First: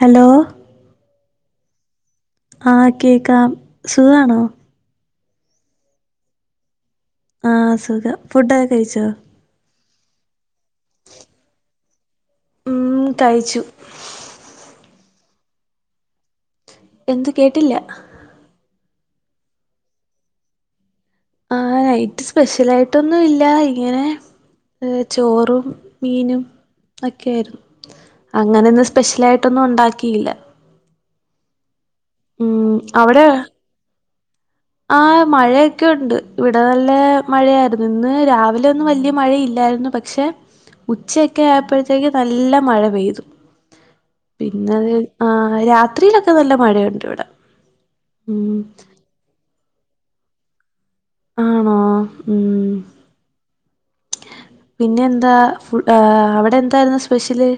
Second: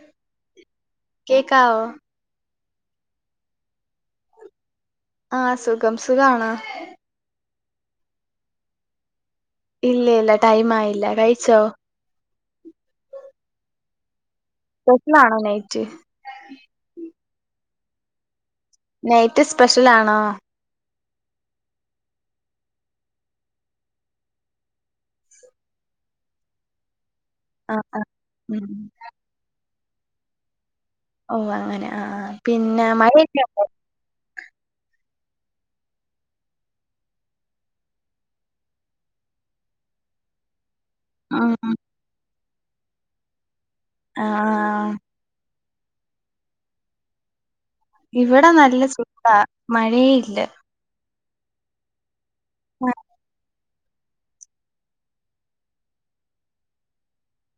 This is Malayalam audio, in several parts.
ഹലോ കേൾക്കാവോ ആ കേക്കാം സുഖാണോ ആഹ് സുഖം സുഖാണോ ആഹ് സുഖം ഫുഡൊക്കേ കഴിച്ചോ ഇല്ല ഇല്ല ടൈം ആയില്ല കഴിച്ചോ ഉം കഴിച്ചു [unintelligible] ആണോ നൈറ്റ്‌ എന്ത് കേട്ടില്ല നൈറ്റ് സ്പെഷ്യൽ ആണോ ആഹ് നൈറ്റ് സ്പെഷ്യൽ ആയിട്ടൊന്നും ഇല്ല ഇങ്ങനെ ചോറും മീനും ഒക്കൊയിരുന്നു ആഹ് ആഹ് ഉം അങ്ങനൊന്നും സ്പെഷ്യലായിട്ടൊന്നും ഉണ്ടാക്കിയില്ല ഓ അങ്ങനെ ആഹ് ഉം പിന്നെ മഴയൊക്കെയുണ്ടോ ആഹ് മഴയൊക്കെ ഉണ്ട് ഇവിടെ നല്ല മഴയായിരുന്നു ഇന്ന് രാവിലെ ഒന്നും വല്യ മഴയില്ലായിര് ന്നു പക്ഷെ ഉച്ചയൊക്കെ ഉം ആയപ്പോഴത്തേക്ക് നല്ല മഴ പെയ്തു പിന്നത് ആഹ് ആഹ് രാത്രിയിലൊക്കെ നല്ല മഴയുണ്ട് ഇവിടെ ഇവിടെ ഉം നല്ല സുഖാ മഴേ ഇല്ല ആണോ ഉം പിന്നെ എന്താ ഫു അവിടെ എന്തായിരുന്നു സ്പെഷ്യല്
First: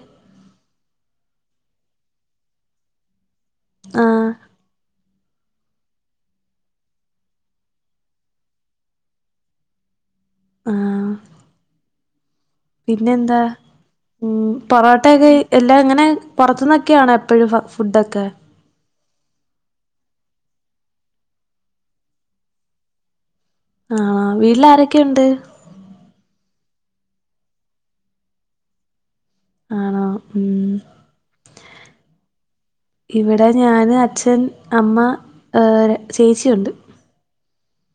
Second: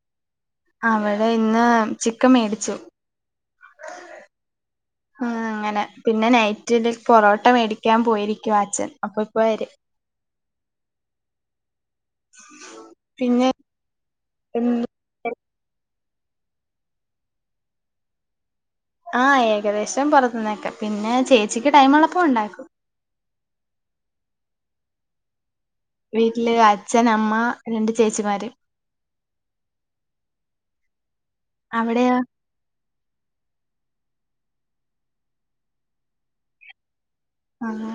അവിടെ ഇന്ന് ചിക്കൻ മേടിച്ചു ആഹ് ആഹ് അങ്ങനെ പിന്നെ നൈറ്റില് പൊറോട്ട മേടിക്കാൻ പോയിരിക്കുവാ അച്ഛൻ അപ്പൊ ഇപ്പൊ വരും ആഹ് പിന്നെ എന്താ ഉം പൊറോട്ട ട്ടക്കെ എല്ല ഇങ്ങനെ പുറത്ത്ന്നൊക്കെയാണോ എപ്പോഴും ഫുഡൊക്കെ ആഹ് ഏകദേശം പുറത്തു നിന്നൊക്കെ പിന്നെ ചേച്ചിക്ക് ടൈം ഉളപ്പൊ ഉണ്ടാക്കും ആഹ് വീട്ടിൽ ആരൊക്കെയുണ്ട് വീട്ടിൽ അച്ഛൻ അമ്മ രണ്ട് ചേച്ചിമാർ ആണോ ഉം അവിടെയോ ഇവിടെ ഞാൻ അച്ഛൻ അമ്മ ചേച്ചിയുണ്ട് അങ്ങനെ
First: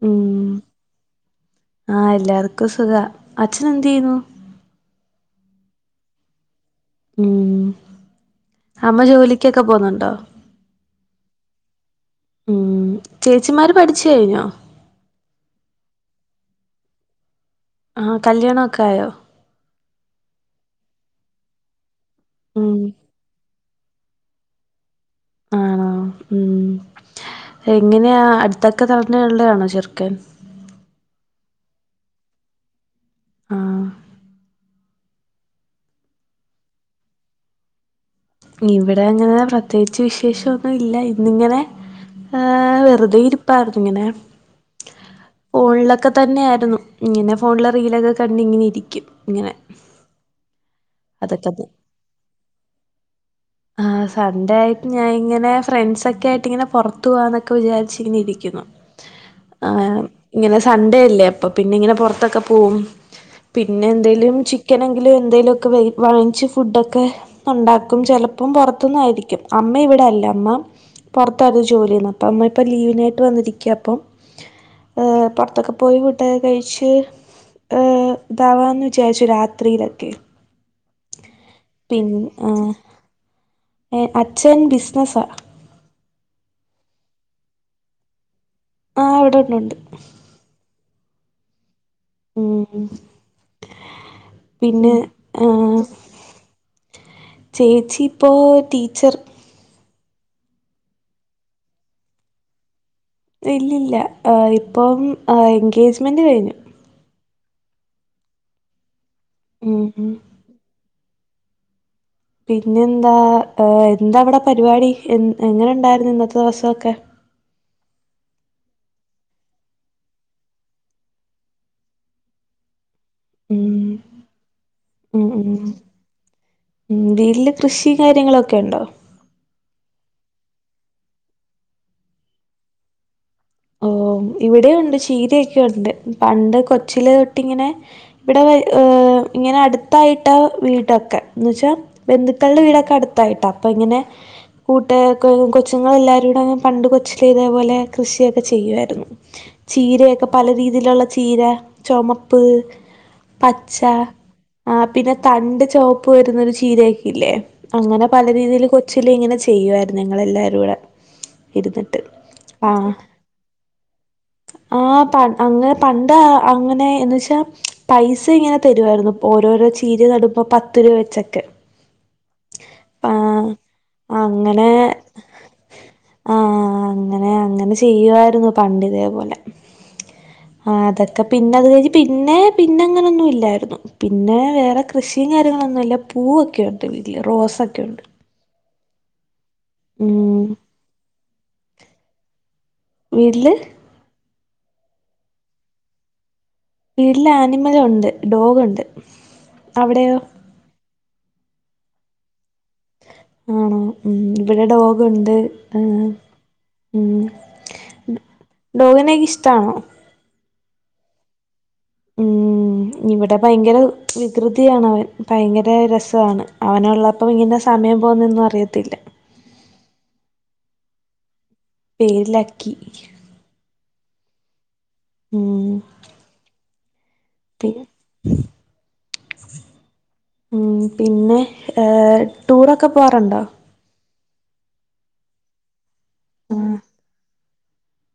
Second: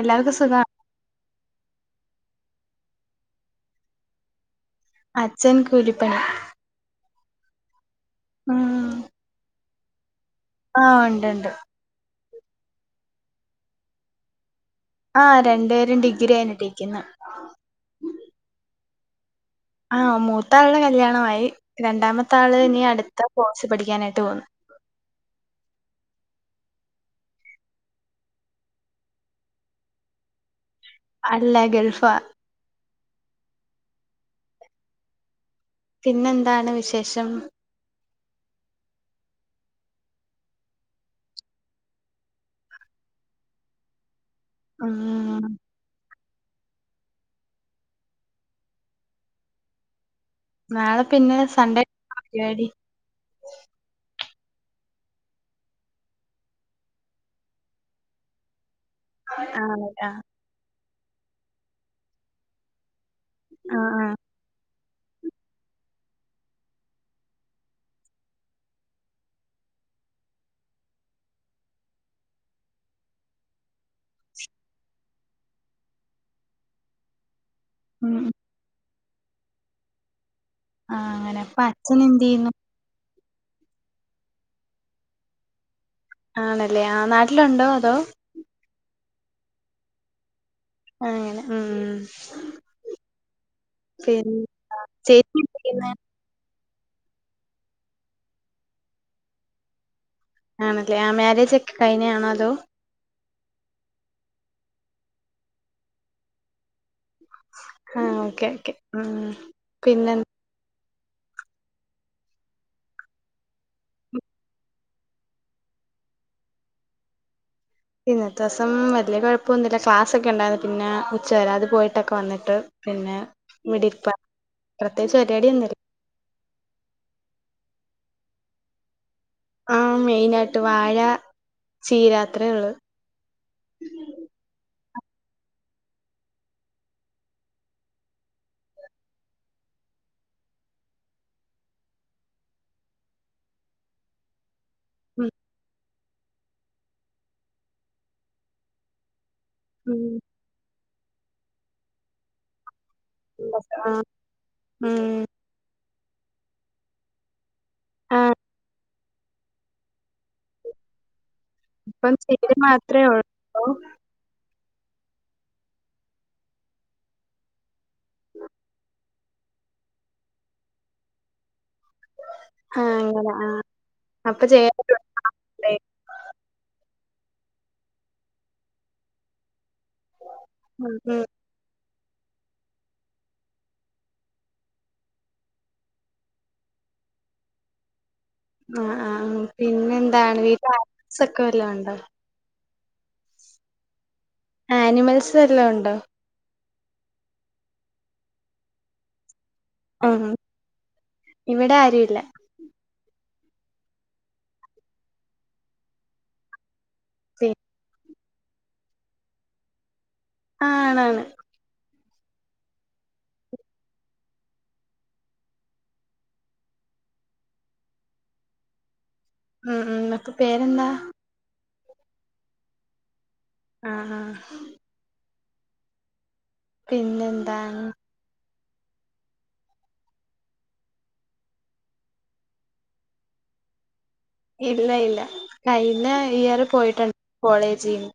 എല്ലാവർക്കും ഉം സുഖാ ആഹ് എല്ലാർക്കും സുഖാ അച്ഛൻ എന്ത് ചെയ്യുന്നു അച്ഛൻ കൂലിപ്പണി ഉം ഉം അമ്മ ജോലിക്കൊക്കെ പോന്നുണ്ടോ ആഹ് ഉണ്ട് ഉണ്ട് ഉം ചേച്ചിമാര് പഠിച്ചു കഴിഞ്ഞോ ആഹ് രണ്ടു പേരും ഡിഗ്രി കയിഞ്ഞിട്ടേക്കുന്നു ആഹ് കല്യാണൊക്കെ ആയോ ആഹ് മൂത്താളുടെ കല്യാണമായി രണ്ടാമത്തെ ആള് ഉം ഇനി അടുത്ത കോഴ്സ് പഠിക്കാനായിട്ട് പോന്നു ആണോ ഉം എങ്ങനെയാ അടുത്തൊക്കെ തന്നെ ഉള്ളതാണോ ചെറുക്കൻ അല്ല ഗൾഫ ആഹ് പിന്നെന്താണ് വിശേഷം ഇവിടെ അങ്ങനെ പ്രത്യേകിച്ച് വിശേഷൊന്നും ഇല്ല ഇന്നിങ്ങനെ- ആഹ് വെറുതെ ഇരിപ്പായിരുന്നു ഇങ്ങനെ ഉം ഫോണിലൊക്കെ തന്നെയായിരുന്നു ഇങ്ങനെ ഫോണിലെ റീലൊക്കെ കണ്ടിങ്ങനെ ഇരിക്കും ഇങ്ങനെ നാളെ പിന്നെ അതൊക്കെ സൺഡേ എന്താ പരിപാടി? ആഹ്- സൺഡേ ആയിട്ട് ഞാന് ഇങ്ങനെ ഫ്രണ്ട്സൊക്കെ ആയിട്ട് ഇങ്ങനെ പുറത്തു പോവാന്നൊക്കെ വിചാരിച്ചിങ്ങനെ ഇരിക്കുന്നു. ആ ആഹ് ആഹ് ഇങ്ങനെ സൺഡേ അല്ലേ അപ്പൊ പിന്നെ ഇങ്ങനെ പൊറത്തൊക്കെ പോവും. പിന്നെ ആഹ് എന്തേലും ചിക്കന് എങ്കിലും എന്തേലും ഒക്കെ വാങ്ങിച്ച് ഫുഡൊക്കെ- ഉണ്ടാക്കും ചെലപ്പം പുറത്ത്ന്നായിയിരിക്കും അമ്മ ഇവിടെ അല്ല അമ്മ പുറത്തായിത് ജോലി അപ്പോ അമ്മ ഇപ്പോൾ ലീവിനായിട്ട് വന്നിരിക്ക ഇപ്പം ഏഹ് പൊറത്തൊക്കെ പോയി ഫോഡൊക്കെ കഴിച്ച് ഉം ഇതാവാ എന്ന് വിചാരിച്ചു രാത്രിയിലൊക്കെ ആഹ് അങ്ങനെ പ്പ- പിന്നേഹ് അച്ഛൻ ബിസിനസ്സാ ആണല്ലേ ആ നാട്ടിലുണ്ടോ അതോ? ആഹ് ഇവിടെ ഉണ്ട് ഉണ്ട്- അങ്ങനെ ഉം. ഉംഹ് ഉംഹ് പിന്നെ പിന്നെ ചേച്ചി ആഹ് ചെയ്യുന്ന ചേച്ചി ഇപ്പോ ടീച്ചർ ആണല്ലേ ആ മാരേജ് ഒക്കെ കഴിഞ്ഞയാണോ അതോ? ഇല്ലില്ല ഇപ്പം എൻഗേജ്മെന്റ് കഴിഞ്ഞ്- ആഹ് ഓക്കെ ഓക്കെ ഉംഹ് ഉം പിന്നെ പിന്നെ എന്താ എന്താ അവിടെ പരിപാടി എൻ എങ്ങനെ ഉണ്ടായിരുന്നു ഇന്നത്തെ ദിവസൊക്കെ? ഇന്നത്തെ ദിവസം വലിയ കുഴപ്പമൊന്നുമില്ല ക്ലാസ്സൊക്കെ ഉണ്ടായിരുന്നു പിന്നെ ഉച്ച വരെ അത് പോയിട്ടൊക്കെ വന്നിട്ട് പിന്നെ ഇവിടെ ഉംഹ് ഇരിപ്പ പ്രത്യേകിച്ച് ഊഹുഹ പരിപാടിയൊന്നുമില്ല ഉം വീട്ടില് കൃഷി കാര്യങ്ങളൊക്കെ ഉണ്ടോ? ആഹ് മെയിനായിട്ട് വാഴ ചീരാ അത്രേ ഉള്ള്. ഓഹ് ഇവിടെ ഉണ്ട് ചീരയൊക്കെ ഉണ്ട് പണ്ട് കൊച്ചിലെ തൊട്ട് ഇങ്ങനെ ഇവിടെ ഏഹ് ഇങ്ങനെ അടുത്തായിട്ടാ വീടൊക്കെ എന്ന്ച്ച ബന്ധുക്കളുടെ വീടൊക്കെ അടുത്തായിട്ടാ അപ്പൊ ഇങ്ങനെ കൂട്ട ഉം കൊച്ചുങ്ങളെല്ലാരൂടെ പണ്ട് കൊച്ചിലെ ഇതേപോലെ കൃഷിയെക്കെ ചെയ്യുവാരുന്നു ചീരയൊക്കെ ഉം പലരീതിയിൽ ഉള്ള ചീര ചൊമപ്പ് പച്ച ആ ആഹ് പിന്നെ ഉം തണ്ട് ചുവപ്പ് വരുന്നൊരു ചീരയക്കെയില്ലേ അങ്ങനെ ആ പല രീതിയിൽ കൊച്ചില് ഇങ്ങനെ ചെയ്യായിരുന്നു ഞങ്ങള് എല്ലാരും കൂടെ. ഇരുന്നിട്ട് ഇപ്പൊ ചീര മാത്ര ഉള്ളോ? ആഹ് പ അങ്ങനെ പണ്ട് അങ്ങനെ എന്ന് വെച്ചാ പൈസ ഇങ്ങനെ തരുവാരുന്നു ഓരോരോ ചീര നടുമ്പോ പത്ത് രൂപ വെച്ചൊക്കെ- ആ അങ്ങനെ പാഹ് ആ അപ്പൊ അങ്ങനെ ചെയ്യാൻ ആഹ് അങ്ങനെ അങ്ങനെ ചെയ്യ ചെയ്യുവാരുന്നു പണ്ട് ഇതേപോലെ ഉം അതൊക്കെ ഉം പിന്നെ അത് കഴിഞ്ഞ് പിന്നെ പിന്നെ അങ്ങനെന്നും ഇല്ലാരുന്നു. പിന്നെ വേറെ കൃഷിയും കാര്യങ്ങളൊന്നുമില്ല പൂവൊക്കെയുണ്ട് വീട്ടില് റോസൊക്കെയുണ്ട്. ആഹ് ആഹ് പിന്നെ എന്താണ് ഉം വീട്ടില് അച്ച് ഒക്കെ വല്ലോം ഉണ്ടോ? വീട്ടില്? ആനിമൽസ് വല്ലോം ഉണ്ടോ? ഇല്ല ആനിമൽ ഉണ്ട് ഡോഗുണ്ട്. അവിടെയോ ആഹ് ഇവിടെ ആരുല്ല. ആണോ? ഉഹ് ഇവിടെ ഡോഗുണ്ട് ഉംഹ് പി ഡോഗിനെയൊക്കെ ഇഷ്ടാണോ? ആഹ്ഹ് ആണ് ആണ് ഉം ഇവിടെ ഭയങ്കര വികൃതിയാണവൻ ഭയങ്കര രസവാണ് അവനുള്ള അപ്പം ഇങ്ങിനെ സമയം പോവുന്നെന്നും അറിയത്തില്ല ഉം ഉം ന്നട്ട് പേരെന്താ പേര് ലക്കി അഹ് ആഹ് ഉം പി പിന്നെന്താണ് ഉം പിന്നെ ഏഹ് ടൂറൊക്കെ പോവാറുണ്ടോ പേര് ലൈല കയ്ന്ന ഇയർ ആഹ് പോയിട്ട് കോളേജീന്ന്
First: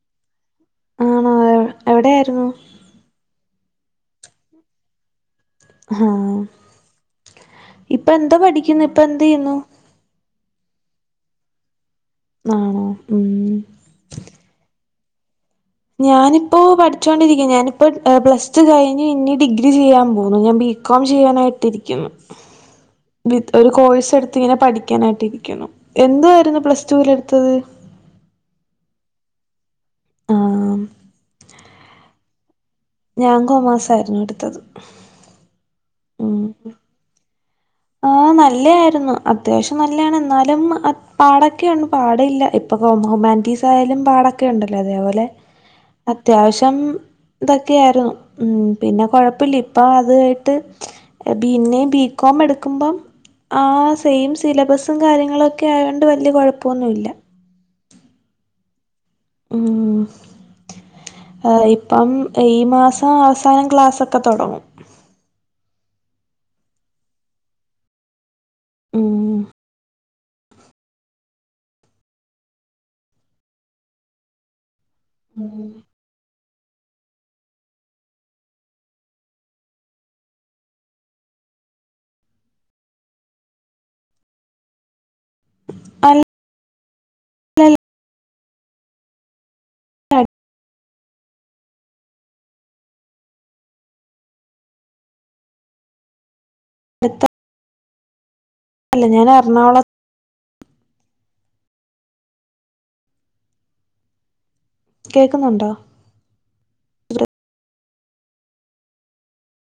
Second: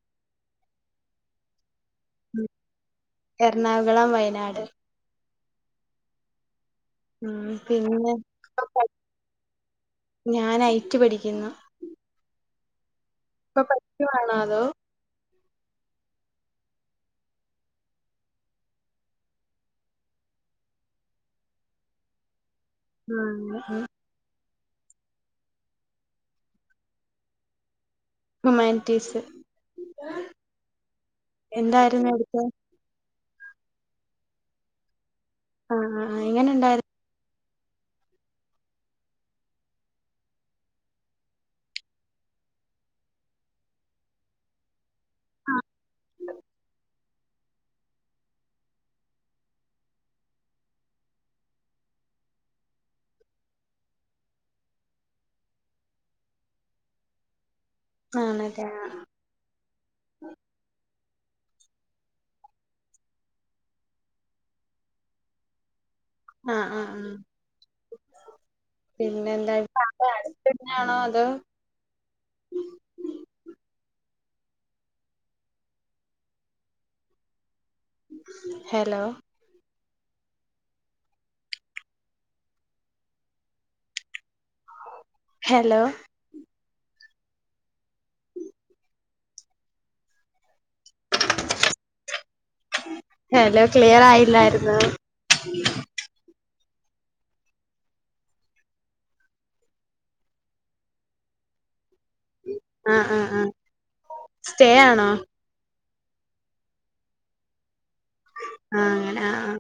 ആണോ എവിടെയായ്ര്ന്നു എർണാകുളം വയനാട് ആഹ് ഉം ഇപ്പം പിന്നെ എന്ത പഠിക്ക്ന്നെ ഇപ്പം എന്തെയ്യ്ന്നു ഞാൻ ഐറ്റ് പഠിക്കുന്നു ആണോ ഉം ഇപ്പ പസ്റ്റു വാണോ അതാേ ഞാനിപ്പോ പഠിച്ചോണ്ടിരിക്ക്ന്ന് ഞാനിപ്പോ ഏഹ് പ്ലസ് റ്റു കയ്ഞ്ഞ് ഇഞ്ഞ് ഡിഗ്രി ചെയ്യാൻ പോണ് ഞാൻ ബി ക്കോം ചെയ്യാനായിട്ടിരിക്ക്ന്ന് വിത് ആഹ് ഒര് ഉം കോഴ്സ് എട്ത്ത്ങ്ങെനെ പഠിക്കാനായിട്ടിരിക്കുന്നു എന്തുവായ്ര്ന്നു പ്ലസ്റ്റൂലെട്ത്തത്? ഹുമാൻറ്റീസ് ആഹ് എന്താര്ന്ന് എട്ത്തെത്? ഞാൻ കാെമേഴ്സാര്ന്നു എട്ത്തത് ആഹ് ആഹ് ആഹ് എങ്ങെനെണ്ടാര് ആഹ് നല്ലെ ആയ്ര്ന്നു അത്യാവശ്യം നല്ലെയാണ് ന്നാലും അ പാടാെക്കെയുണ്ട് പാടില്ല ഇപ്പ കോം ഹുമാൻറ്റീസായാലും പാടൊക്കെ ഒണ്ടല്ലോ അതേപോലെ ലെ അത്യാവ്ശം ഇതൊക്കെയായ്ര്ന്നു ഉം പിന്നെ കൊഴപ്പില്ല്യാ ഇപ്പ അത് ആയ്ട്ട് പിന്നേം ബീക്കേം എട് ക്ക്‌മ്പം ആ സെയിം സിലബസും കാര്യങ്ങളൊക്കെ ആയാേണ്ട് വെല്യെ കൊഴപ്പാെന്നു ഇല്ലാ ആണല്ലേ ആഹ് ആഹ് ഊം ആഹ് ഇപ്പം ഈ മാസം അവസാനം ക്ലാസ്സൊക്കെ തൊടങ്ങും ആഹ് ആഹ് ആഹ് പിന്നെ ഉം എന്താ [unintelligible] അട്ത്തെന്ന്യാണോ അതോ ഉം ഹെലോ ഹെലോ അൽ ലൽ [unintelligible] ഹെലോ ക്ലിയറായില്ലായിര്ന്നോ ട്ത്തൊ അല്ല ഞാനെർണാകുള ആഹ് ആഹ് ആഹ് സ്റ്റേ ആണോ? ക്കുന്നുണ്ടോ? ആഹ് അങ്ങെനെ ആഹ് ആഹ്